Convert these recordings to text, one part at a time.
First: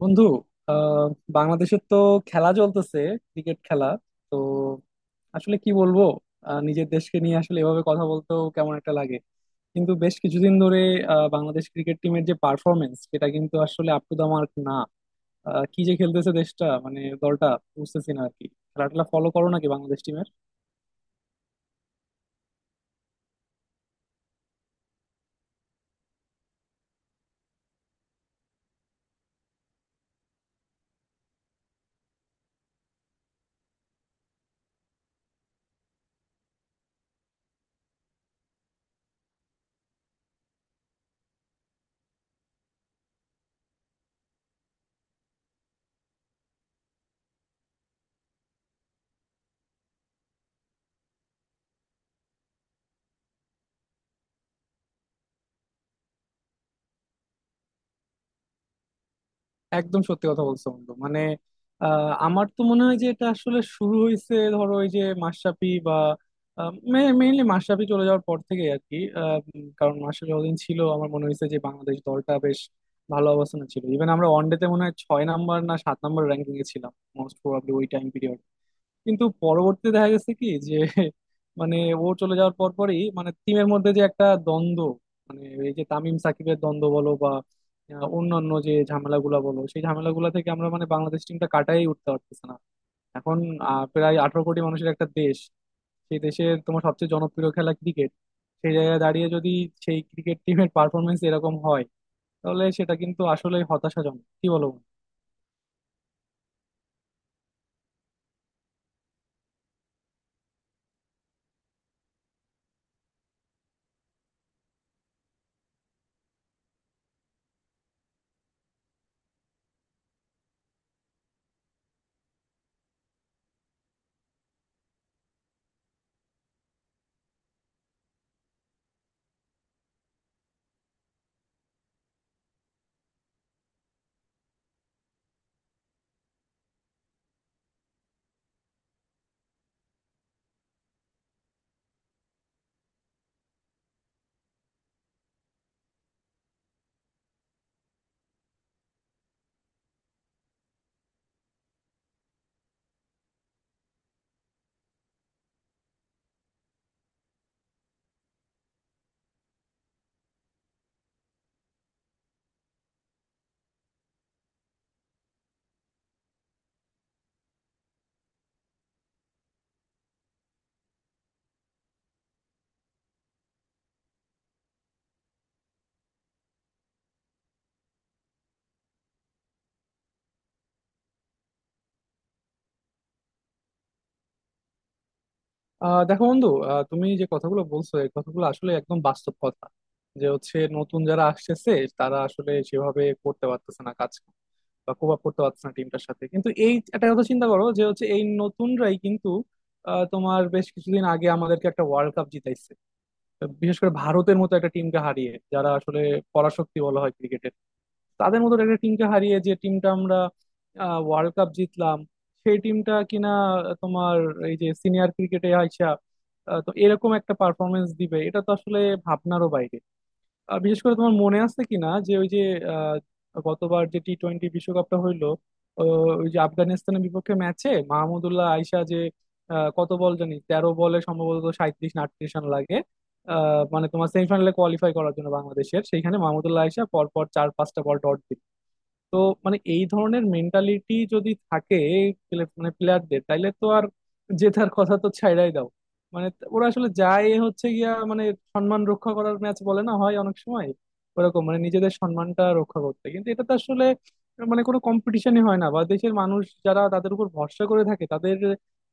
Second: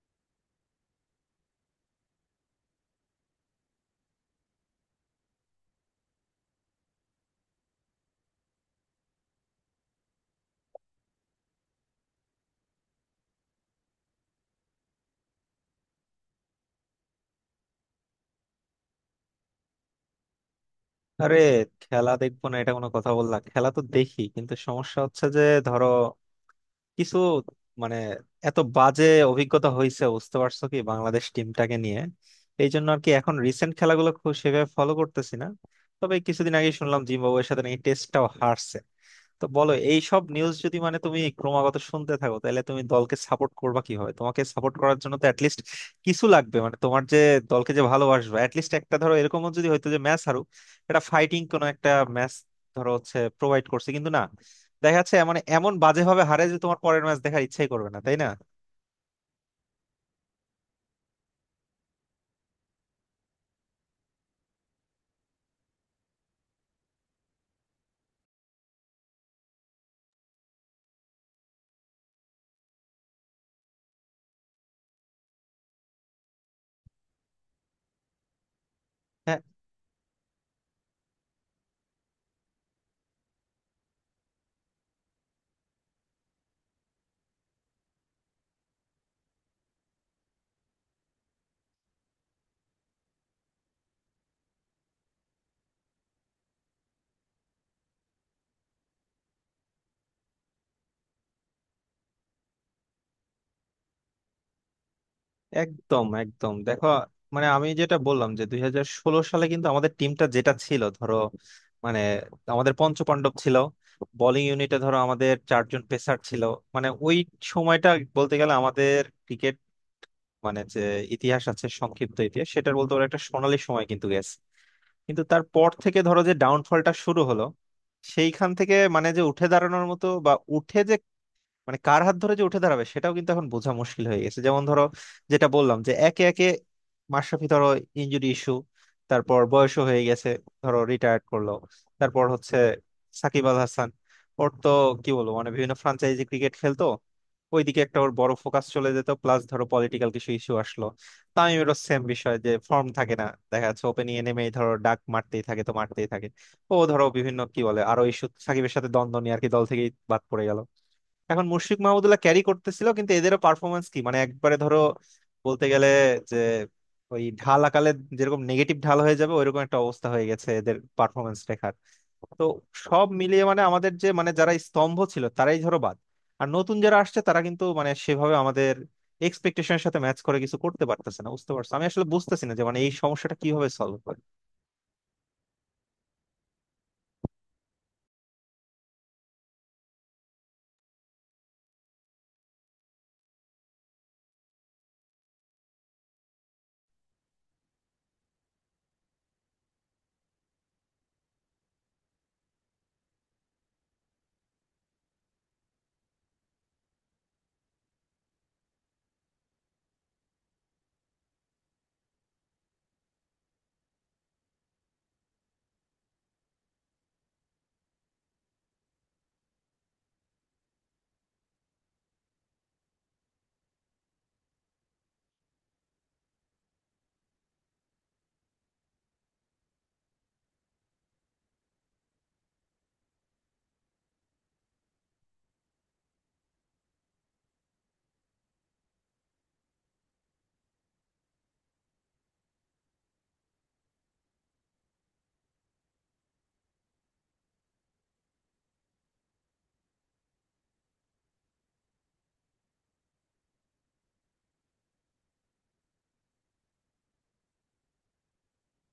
বন্ধু আহ বাংলাদেশের তো খেলা চলতেছে, ক্রিকেট খেলা। তো আসলে কি বলবো, নিজের দেশকে নিয়ে আসলে এভাবে কথা বলতেও কেমন একটা লাগে, কিন্তু বেশ কিছুদিন ধরে বাংলাদেশ ক্রিকেট টিমের যে পারফরমেন্স সেটা কিন্তু আসলে আপ টু দা মার্ক না। কি যে খেলতেছে দেশটা মানে দলটা, বুঝতেছি না আর কি। খেলাটা ফলো করো নাকি বাংলাদেশ টিমের? আরে, খেলা দেখবো না এটা কোনো কথা বললা? খেলা তো দেখি, কিন্তু সমস্যা হচ্ছে যে ধরো কিছু মানে এত বাজে অভিজ্ঞতা হয়েছে বুঝতে পারছো কি বাংলাদেশ টিমটাকে নিয়ে। এই জন্য আর কি এখন রিসেন্ট খেলাগুলো খুব সেভাবে ফলো করতেছি না। তবে কিছুদিন আগে শুনলাম জিম্বাবুয়ের সাথে নাকি টেস্টটাও হারছে। তো বলো, এই সব নিউজ যদি মানে তুমি ক্রমাগত শুনতে থাকো তাহলে তুমি দলকে সাপোর্ট করবা কিভাবে? তোমাকে সাপোর্ট করার জন্য তো অ্যাটলিস্ট কিছু লাগবে, মানে তোমার যে দলকে যে ভালোবাসবে অ্যাটলিস্ট একটা ধরো এরকমও যদি হয়তো যে ম্যাচ হারুক, এটা ফাইটিং কোনো একটা ম্যাচ ধরো হচ্ছে প্রোভাইড করছে। কিন্তু না, দেখা যাচ্ছে মানে এমন বাজে ভাবে হারে যে তোমার পরের ম্যাচ দেখার ইচ্ছাই করবে না, তাই না? একদম সত্যি কথা বলছো বন্ধু, মানে আমার তো মনে হয় যে এটা আসলে শুরু হয়েছে ধরো ওই যে মাশরাফি বা মেইনলি মাশরাফি চলে যাওয়ার পর থেকে আর কি। কারণ মাশরাফি যতদিন ছিল আমার মনে হয়েছে যে বাংলাদেশ দলটা বেশ ভালো অবস্থানে ছিল। ইভেন আমরা ওয়ানডেতে মনে হয় 6 নাম্বার না 7 নাম্বার র্যাঙ্কিং এ ছিলাম মোস্ট প্রবাবলি ওই টাইম পিরিয়ডে। কিন্তু হ্যাঁ? পরবর্তীতে দেখা গেছে কি যে মানে ও চলে যাওয়ার পর পরই মানে টিমের মধ্যে যে একটা দ্বন্দ্ব, মানে এই যে তামিম সাকিবের দ্বন্দ্ব বলো বা অন্যান্য যে ঝামেলাগুলা বলো, সেই ঝামেলাগুলা থেকে আমরা মানে বাংলাদেশ টিমটা কাটাই উঠতে পারতেছে না। এখন প্রায় 18 কোটি মানুষের একটা দেশ, সেই দেশের তোমার সবচেয়ে জনপ্রিয় খেলা ক্রিকেট, সেই জায়গায় দাঁড়িয়ে যদি সেই ক্রিকেট টিমের পারফরমেন্স এরকম হয় তাহলে সেটা কিন্তু আসলে হতাশাজনক, কি বলো? একদম একদম দেখো, মানে আমি যেটা বললাম যে 2016 সালে কিন্তু আমাদের টিমটা যেটা ছিল ধরো মানে আমাদের পঞ্চপাণ্ডব ছিল, বোলিং ইউনিটে ধরো আমাদের চারজন পেসার ছিল। মানে ওই সময়টা বলতে গেলে আমাদের ক্রিকেট মানে যে ইতিহাস আছে, সংক্ষিপ্ত ইতিহাস, সেটার বলতে পারো একটা সোনালী সময় কিন্তু গেছে। কিন্তু তারপর থেকে ধরো যে ডাউনফলটা শুরু হলো, সেইখান থেকে মানে যে উঠে দাঁড়ানোর মতো বা উঠে যে মানে কার হাত ধরে যে উঠে দাঁড়াবে সেটাও কিন্তু এখন বোঝা মুশকিল হয়ে গেছে। যেমন ধরো যেটা বললাম যে একে একে মাশরাফি ধরো ইনজুরি ইস্যু, তারপর বয়সও হয়ে গেছে, ধরো রিটায়ার্ড করলো। তারপর হচ্ছে সাকিব আল হাসান, ওর তো কি বলবো মানে বিভিন্ন ফ্রাঞ্চাইজি ক্রিকেট খেলতো, ওইদিকে একটা ওর বড় ফোকাস চলে যেত, প্লাস ধরো পলিটিক্যাল কিছু ইস্যু আসলো। তামিমেরও সেম বিষয় যে ফর্ম থাকে না, দেখা যাচ্ছে ওপেনিং এ নেমেই ধরো ডাক মারতেই থাকে তো মারতেই থাকে, ও ধরো বিভিন্ন কি বলে আরো ইস্যু সাকিবের সাথে দ্বন্দ্ব নিয়ে আর কি দল থেকেই বাদ পড়ে গেল। এখন মুশফিক মাহমুদুল্লাহ ক্যারি করতেছিল কিন্তু এদেরও পারফরমেন্স কি মানে একবারে ধরো বলতে গেলে যে ওই ঢাল আকালে যেরকম নেগেটিভ ঢাল হয়ে যাবে ওইরকম একটা অবস্থা হয়ে গেছে এদের পারফরমেন্স রেখার। তো সব মিলিয়ে মানে আমাদের যে মানে যারা স্তম্ভ ছিল তারাই ধরো বাদ, আর নতুন যারা আসছে তারা কিন্তু মানে সেভাবে আমাদের এক্সপেকটেশনের সাথে ম্যাচ করে কিছু করতে পারতেছে না। বুঝতে পারছো? আমি আসলে বুঝতেছি না যে মানে এই সমস্যাটা কিভাবে সলভ করে। দেখো বন্ধু, তুমি যে কথাগুলো বলছো এই কথাগুলো আসলে একদম বাস্তব কথা। যে হচ্ছে নতুন যারা আসতেছে তারা আসলে সেভাবে করতে পারতেছে না কাজ, বা কোপ আপ করতে পারতেছে না টিমটার সাথে। কিন্তু এই একটা কথা চিন্তা করো যে হচ্ছে এই নতুনরাই কিন্তু তোমার বেশ কিছুদিন আগে আমাদেরকে একটা ওয়ার্ল্ড কাপ জিতাইছে, বিশেষ করে ভারতের মতো একটা টিমকে হারিয়ে, যারা আসলে পরাশক্তি বলা হয় ক্রিকেট, তাদের মতো একটা টিমকে হারিয়ে যে টিমটা আমরা ওয়ার্ল্ড কাপ জিতলাম, সেই টিমটা কিনা তোমার এই যে সিনিয়র ক্রিকেটে আইসা তো এরকম একটা পারফরমেন্স দিবে এটা তো আসলে ভাবনারও বাইরে। বিশেষ করে তোমার মনে আছে কিনা যে ওই যে আহ, গতবার যে টি টোয়েন্টি বিশ্বকাপটা হইলো, ও, ওই যে আফগানিস্তানের বিপক্ষে ম্যাচে মাহমুদুল্লাহ আইসা যে কত বল জানি 13 বলে সম্ভবত 37 না 38 রান লাগে। মানে তোমার সেমিফাইনালে কোয়ালিফাই করার জন্য বাংলাদেশের, সেইখানে মাহমুদুল্লাহ আইসা পরপর 4-5টা বল ডট দিল। তো মানে এই ধরনের মেন্টালিটি যদি থাকে মানে প্লেয়ারদের, তাইলে তো আর জেতার কথা তো ছাইড়াই দাও। মানে ওরা আসলে যায় হচ্ছে গিয়া মানে সম্মান রক্ষা করার ম্যাচ বলে না হয় অনেক সময়, ওরকম মানে নিজেদের সম্মানটা রক্ষা করতে। কিন্তু এটা তো আসলে মানে কোনো কম্পিটিশনই হয় না বা দেশের মানুষ যারা তাদের উপর ভরসা করে থাকে তাদের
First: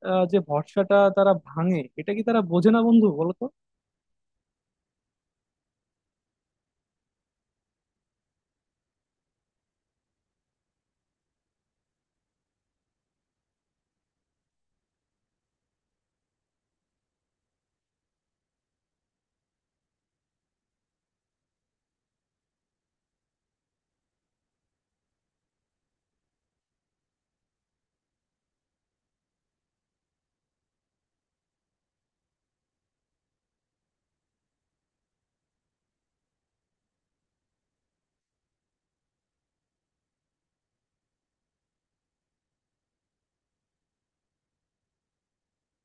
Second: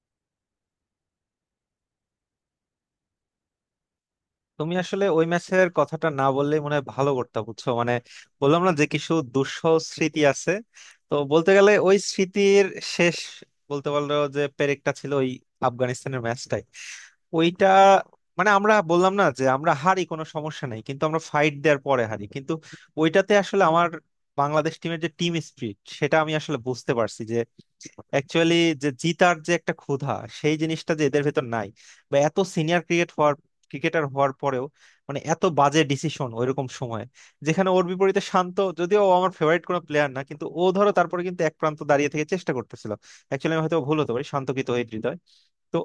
যে ভরসাটা তারা ভাঙে এটা কি তারা বোঝে না বন্ধু, বলো তো? তুমি আসলে ওই ম্যাচের কথাটা না বললেই মনে হয় ভালো করতে, বুঝছো? মানে বললাম না যে কিছু দুঃসহ স্মৃতি আছে, তো বলতে গেলে ওই স্মৃতির শেষ বলতে পারলো যে পেরেকটা ছিল ওই আফগানিস্তানের ম্যাচটাই। ওইটা মানে আমরা বললাম না যে আমরা হারি কোনো সমস্যা নাই, কিন্তু আমরা ফাইট দেওয়ার পরে হারি, কিন্তু ওইটাতে আসলে আমার বাংলাদেশ টিমের যে টিম স্পিরিট সেটা আমি আসলে বুঝতে পারছি যে অ্যাকচুয়ালি যে জিতার যে একটা ক্ষুধা সেই জিনিসটা যে এদের ভেতর নাই, বা এত সিনিয়র ক্রিকেট হওয়ার, ক্রিকেটার হওয়ার পরেও মানে এত বাজে ডিসিশন ওইরকম সময়ে, যেখানে ওর বিপরীতে শান্ত, যদিও ও আমার ফেভারিট কোনো প্লেয়ার না, কিন্তু ও ধরো তারপরে কিন্তু এক প্রান্ত দাঁড়িয়ে থেকে চেষ্টা করতেছিল। অ্যাকচুয়ালি আমি হয়তো ভুল হতে পারি, শান্ত কৃত হয়ে হৃদয়। তো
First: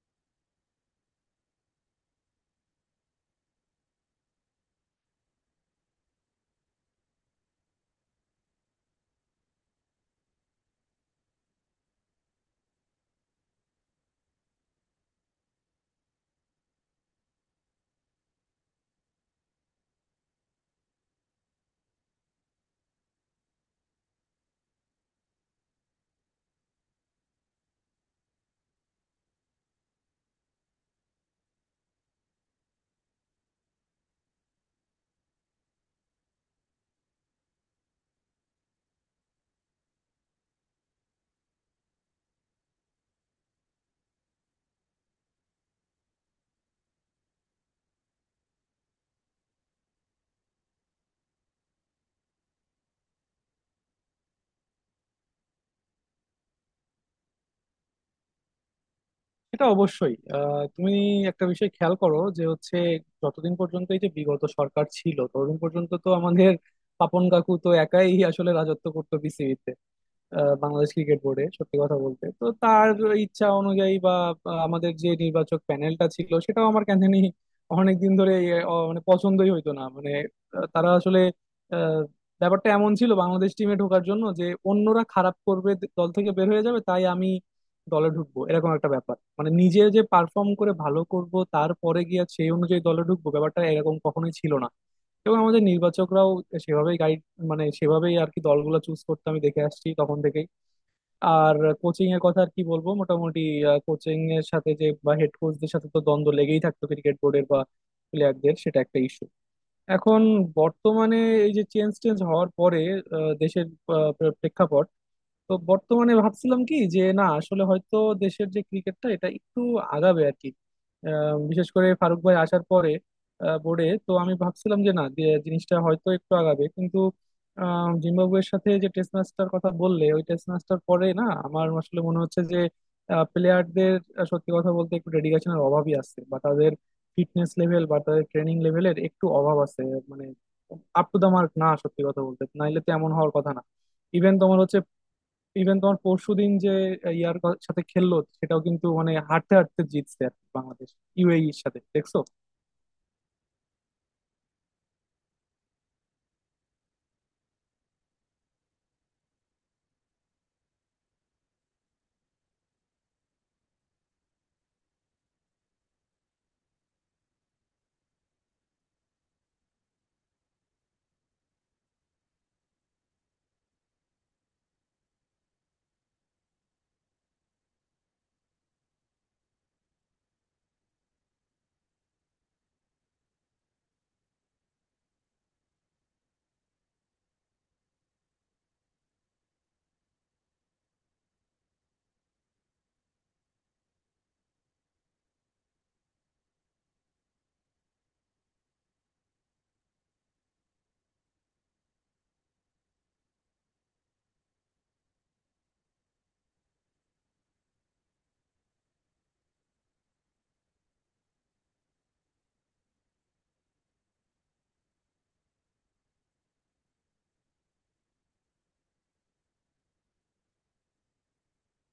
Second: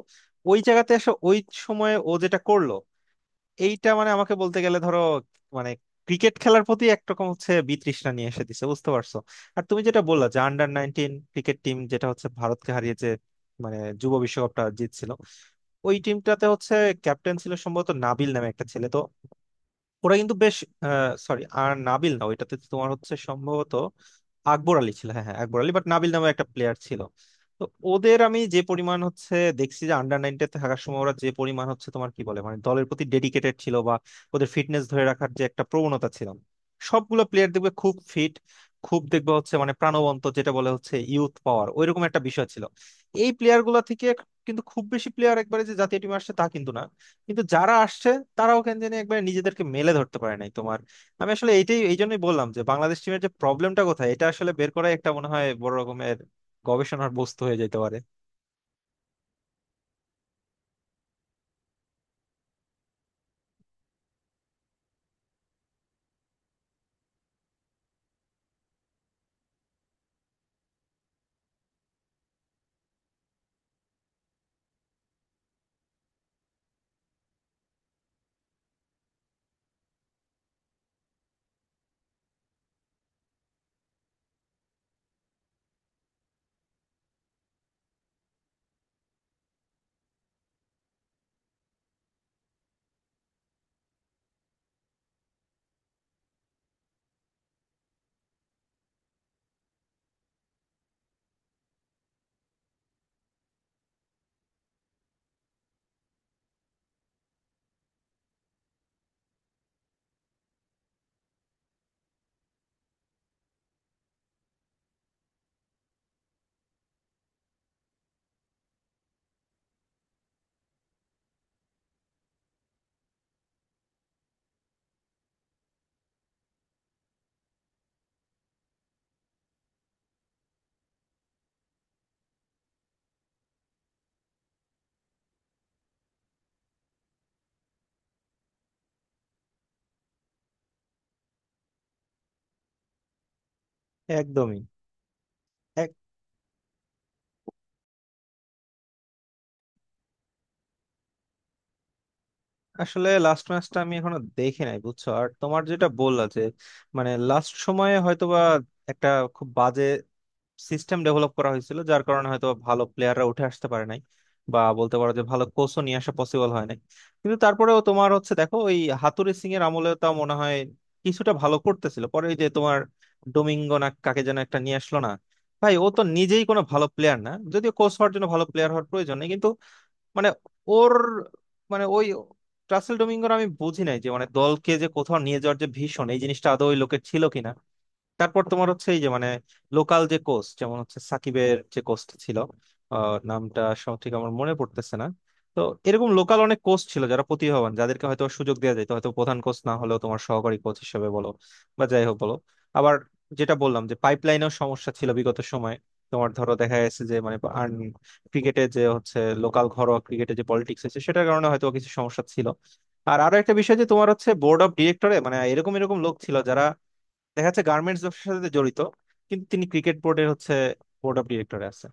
ওই জায়গাতে এসে ওই সময়ে ও যেটা করলো, এইটা মানে আমাকে বলতে গেলে ধরো মানে ক্রিকেট খেলার প্রতি একরকম হচ্ছে বিতৃষ্ণা নিয়ে এসে দিছে, বুঝতে পারছো? আর তুমি যেটা বললা যে আন্ডার-19 ক্রিকেট টিম যেটা হচ্ছে ভারতকে হারিয়ে যে মানে যুব বিশ্বকাপটা জিতছিল, ওই টিমটাতে হচ্ছে ক্যাপ্টেন ছিল সম্ভবত নাবিল নামে একটা ছেলে, তো ওরা কিন্তু বেশ, সরি আর নাবিল না, ওইটাতে তো তোমার হচ্ছে সম্ভবত আকবর আলী ছিল। হ্যাঁ হ্যাঁ আকবর আলী, বাট নাবিল নামে একটা প্লেয়ার ছিল। তো ওদের আমি যে পরিমাণ হচ্ছে দেখছি যে আন্ডার-19-তে থাকার সময়, ওরা যে পরিমাণ হচ্ছে তোমার কি বলে মানে দলের প্রতি ডেডিকেটেড ছিল বা ওদের ফিটনেস ধরে রাখার যে একটা প্রবণতা ছিল, সবগুলো প্লেয়ার দেখবে খুব ফিট, খুব দেখবে হচ্ছে মানে প্রাণবন্ত, যেটা বলে হচ্ছে ইউথ পাওয়ার ওইরকম একটা বিষয় ছিল এই প্লেয়ার গুলা থেকে। কিন্তু খুব বেশি প্লেয়ার একবারে যে জাতীয় টিমে আসছে তা কিন্তু না, কিন্তু যারা আসছে তারাও কেন জানি একবার নিজেদেরকে মেলে ধরতে পারে নাই তোমার। আমি আসলে এইটাই এই জন্যই বললাম যে বাংলাদেশ টিমের যে প্রবলেমটা কোথায় এটা আসলে বের করাই একটা মনে হয় বড় রকমের গবেষণার বস্তু হয়ে যেতে পারে। এটা অবশ্যই। তুমি একটা বিষয় খেয়াল করো যে হচ্ছে যতদিন পর্যন্ত এই যে বিগত সরকার ছিল ততদিন পর্যন্ত তো আমাদের পাপন কাকু তো একাই আসলে রাজত্ব করতো বিসিবিতে। বাংলাদেশ ক্রিকেট বোর্ডে সত্যি কথা বলতে তো তার ইচ্ছা অনুযায়ী বা বা আমাদের যে নির্বাচক প্যানেলটা ছিল সেটাও আমার কেন জানি অনেকদিন ধরে মানে পছন্দই হইতো না, মানে আহ, তারা আসলে আহ, ব্যাপারটা এমন ছিল বাংলাদেশ টিমে ঢোকার জন্য যে অন্যরা খারাপ করবে, দল থেকে বের হয়ে যাবে তাই আমি দলে ঢুকবো, এরকম একটা ব্যাপার। মানে নিজে যে পারফর্ম করে ভালো করব তারপরে গিয়ে সেই অনুযায়ী দলে ঢুকবো, ব্যাপারটা এরকম কখনোই ছিল না। এবং আমাদের নির্বাচকরাও সেভাবেই গাইড, মানে সেভাবেই আর কি দলগুলো চুজ করতে আমি দেখে আসছি তখন থেকেই। আর কোচিং এর কথা আর কি বলবো, মোটামুটি কোচিং এর সাথে যে বা হেড কোচদের সাথে তো দ্বন্দ্ব লেগেই থাকতো ক্রিকেট বোর্ডের বা প্লেয়ারদের, সেটা একটা ইস্যু। এখন বর্তমানে এই যে চেঞ্জ টেঞ্জ হওয়ার পরে আহ, দেশের আহ, প্রেক্ষাপট, তো বর্তমানে ভাবছিলাম কি যে না আসলে হয়তো দেশের যে ক্রিকেটটা এটা একটু আগাবে আর কি। বিশেষ করে ফারুক ভাই আসার পরে বোর্ডে তো আমি ভাবছিলাম যে না যে জিনিসটা হয়তো একটু আগাবে, কিন্তু জিম্বাবুয়ের সাথে যে টেস্ট ম্যাচটার কথা বললে ওই টেস্ট ম্যাচটার পরে না আমার আসলে মনে হচ্ছে যে প্লেয়ারদের সত্যি কথা বলতে একটু ডেডিকেশনের অভাবই আছে, বা তাদের ফিটনেস লেভেল বা তাদের ট্রেনিং লেভেলের একটু অভাব আছে, মানে আপ টু দা মার্ক না সত্যি কথা বলতে, নাইলে তো এমন হওয়ার কথা না। ইভেন একদমই। তোমার হচ্ছে ইভেন এক তোমার পরশুদিন যে ইয়ার সাথে খেললো সেটাও কিন্তু মানে হাঁটতে হাঁটতে জিতছে আর কি বাংলাদেশ, ইউএই এর সাথে দেখছো। আসলে লাস্ট ম্যাচটা আমি এখনো দেখি নাই, বুঝছো? আর তোমার যেটা বললা যে মানে লাস্ট সময়ে হয়তোবা একটা খুব বাজে সিস্টেম ডেভেলপ করা হয়েছিল যার কারণে হয়তো ভালো প্লেয়াররা উঠে আসতে পারে নাই, বা বলতে পারো যে ভালো কোচও নিয়ে আসা পসিবল হয় নাই। কিন্তু তারপরেও তোমার হচ্ছে দেখো ওই হাতুড়ি সিং এর আমলে তা মনে হয় কিছুটা ভালো করতেছিল, পরে ওই যে তোমার ডোমিঙ্গো না কাকে যেন একটা নিয়ে আসলো না ভাই, ও তো নিজেই কোনো ভালো প্লেয়ার না, যদিও কোচ হওয়ার জন্য ভালো প্লেয়ার হওয়ার প্রয়োজন নেই, কিন্তু মানে ওর মানে ওই রাসেল ডোমিঙ্গোর আমি বুঝি নাই যে মানে দলকে যে কোথাও নিয়ে যাওয়ার যে ভীষণ এই জিনিসটা আদৌ ওই লোকের ছিল কিনা। তারপর তোমার হচ্ছে এই যে মানে লোকাল যে কোচ যেমন হচ্ছে সাকিবের যে কোচটা ছিল, নামটা সঠিক আমার মনে পড়তেছে না। তো এরকম লোকাল অনেক কোচ ছিল যারা প্রতিভাবান, যাদেরকে হয়তো সুযোগ দেওয়া যেত, হয়তো প্রধান কোচ না হলেও তোমার সহকারী কোচ হিসেবে বলো বা যাই হোক বলো। আবার যেটা বললাম যে পাইপলাইনেও সমস্যা ছিল বিগত সময়ে, তোমার ধরো দেখা গেছে যে মানে ক্রিকেটে যে হচ্ছে লোকাল ঘরোয়া ক্রিকেটে যে পলিটিক্স আছে সেটার কারণে হয়তো কিছু সমস্যা ছিল। আর আরো একটা বিষয় যে তোমার হচ্ছে বোর্ড অফ ডিরেক্টরে মানে এরকম এরকম লোক ছিল যারা দেখা যাচ্ছে গার্মেন্টস ব্যবসার সাথে জড়িত, কিন্তু তিনি ক্রিকেট বোর্ডের হচ্ছে বোর্ড অফ ডিরেক্টরে আছে।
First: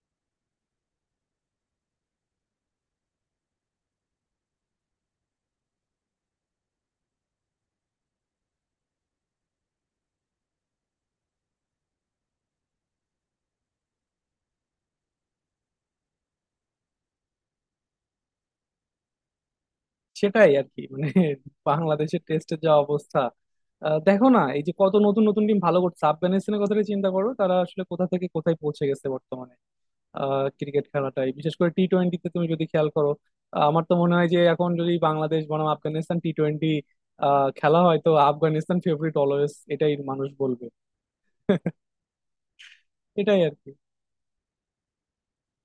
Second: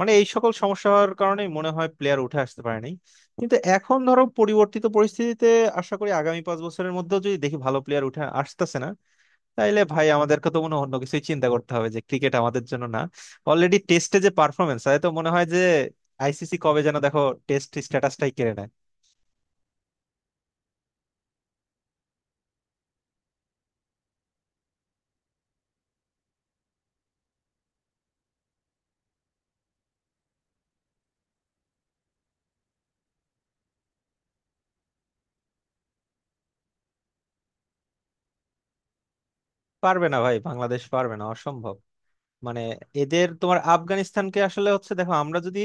মানে এই সকল সমস্যার কারণে মনে হয় প্লেয়ার উঠে আসতে পারে নাই। কিন্তু এখন ধরো পরিবর্তিত পরিস্থিতিতে আশা করি আগামী 5 বছরের মধ্যেও যদি দেখি ভালো প্লেয়ার উঠে আসতেছে না, তাইলে ভাই আমাদেরকে তো মনে হয় অন্য কিছুই চিন্তা করতে হবে যে ক্রিকেট আমাদের জন্য না। অলরেডি টেস্টে যে পারফরমেন্স, তাই তো মনে হয় যে আইসিসি কবে যেন দেখো টেস্ট স্ট্যাটাসটাই কেড়ে নেয়। সেটাই আর কি মানে বাংলাদেশের টেস্টের যা অবস্থা। দেখো না এই যে কত নতুন নতুন টিম ভালো করছে, আফগানিস্তানের কথাটা চিন্তা করো, তারা আসলে কোথা থেকে কোথায় পৌঁছে গেছে বর্তমানে। ক্রিকেট খেলাটাই বিশেষ করে টি টোয়েন্টিতে তুমি যদি খেয়াল করো, আমার তো মনে হয় যে এখন যদি বাংলাদেশ বনাম আফগানিস্তান টি টোয়েন্টি খেলা হয় তো আফগানিস্তান ফেভারিট অলওয়েজ, এটাই পারবে না মানুষ ভাই, বলবে। বাংলাদেশ পারবে না, অসম্ভব। মানে এদের এটাই আর তোমার কি। আফগানিস্তানকে আসলে হচ্ছে দেখো, আমরা যদি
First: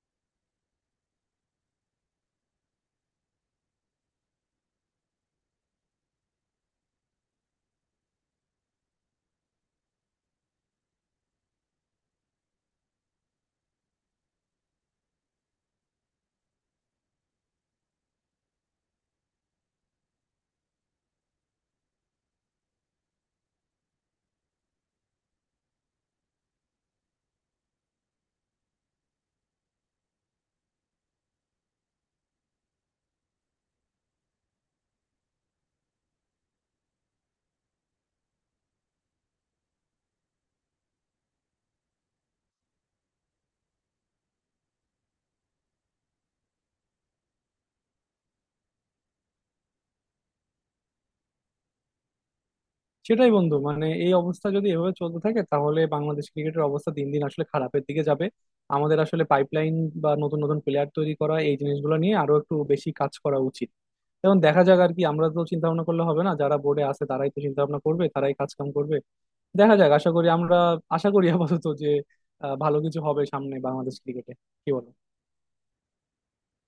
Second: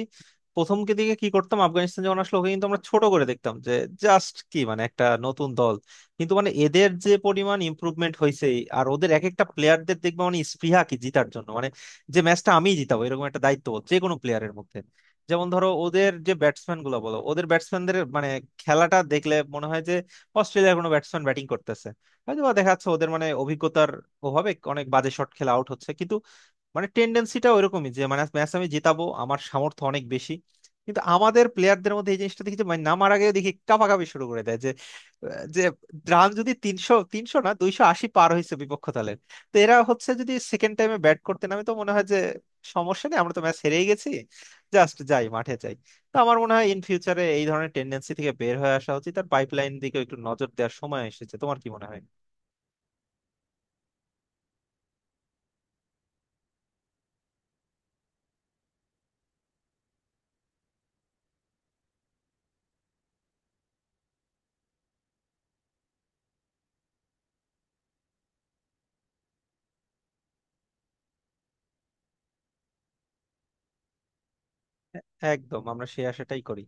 প্রথম কি দিকে কি করতাম, আফগানিস্তান যখন আসলো ওকে কিন্তু আমরা ছোট করে দেখতাম যে জাস্ট কি মানে একটা নতুন দল। কিন্তু মানে এদের যে পরিমাণ ইমপ্রুভমেন্ট হয়েছে, আর ওদের এক একটা প্লেয়ারদের দেখবে মানে স্পৃহা কি জিতার জন্য, মানে যে ম্যাচটা আমিই জিতাবো এরকম একটা দায়িত্ব যে কোনো প্লেয়ারের মধ্যে। যেমন ধরো ওদের যে ব্যাটসম্যান গুলো বলো, ওদের ব্যাটসম্যানদের মানে খেলাটা দেখলে মনে হয় যে অস্ট্রেলিয়ার কোনো ব্যাটসম্যান ব্যাটিং করতেছে। হয়তো বা দেখা যাচ্ছে ওদের মানে অভিজ্ঞতার অভাবে অনেক বাজে শট খেলে আউট হচ্ছে, মানে টেন্ডেন্সিটা ওইরকমই যে মানে ম্যাচ আমি জেতাবো, আমার সামর্থ্য অনেক বেশি। কিন্তু আমাদের প্লেয়ারদের মধ্যে এই জিনিসটা দেখি যে মানে নামার আগে দেখি কাঁপাকাঁপি শুরু করে দেয় যে যে রান যদি 300 300 না 280 পার হয়েছে বিপক্ষ দলের, তো এরা হচ্ছে যদি সেকেন্ড টাইমে ব্যাট করতে নামে তো মনে হয় যে সমস্যা নেই আমরা তো ম্যাচ হেরেই গেছি, জাস্ট যাই মাঠে যাই। তো আমার মনে হয় ইন ফিউচারে এই ধরনের টেন্ডেন্সি থেকে বের হয়ে আসা উচিত, আর পাইপলাইন দিকে একটু নজর দেওয়ার সময় এসেছে। তোমার কি মনে হয়? সেটাই বন্ধু, মানে এই অবস্থা যদি এভাবে চলতে থাকে তাহলে বাংলাদেশ ক্রিকেটের অবস্থা দিন দিন আসলে খারাপের দিকে যাবে। আমাদের আসলে পাইপলাইন বা নতুন নতুন প্লেয়ার তৈরি করা এই জিনিসগুলো নিয়ে আরো একটু বেশি কাজ করা উচিত। এখন দেখা যাক আর কি, আমরা তো চিন্তা ভাবনা করলে হবে না, যারা বোর্ডে আছে তারাই তো চিন্তা ভাবনা করবে, তারাই কাজ কাম করবে। দেখা যাক, আশা করি আমরা, আশা করি আপাতত যে ভালো কিছু হবে সামনে বাংলাদেশ ক্রিকেটে, কি বল? একদম, আমরা সেই আশাটাই করি।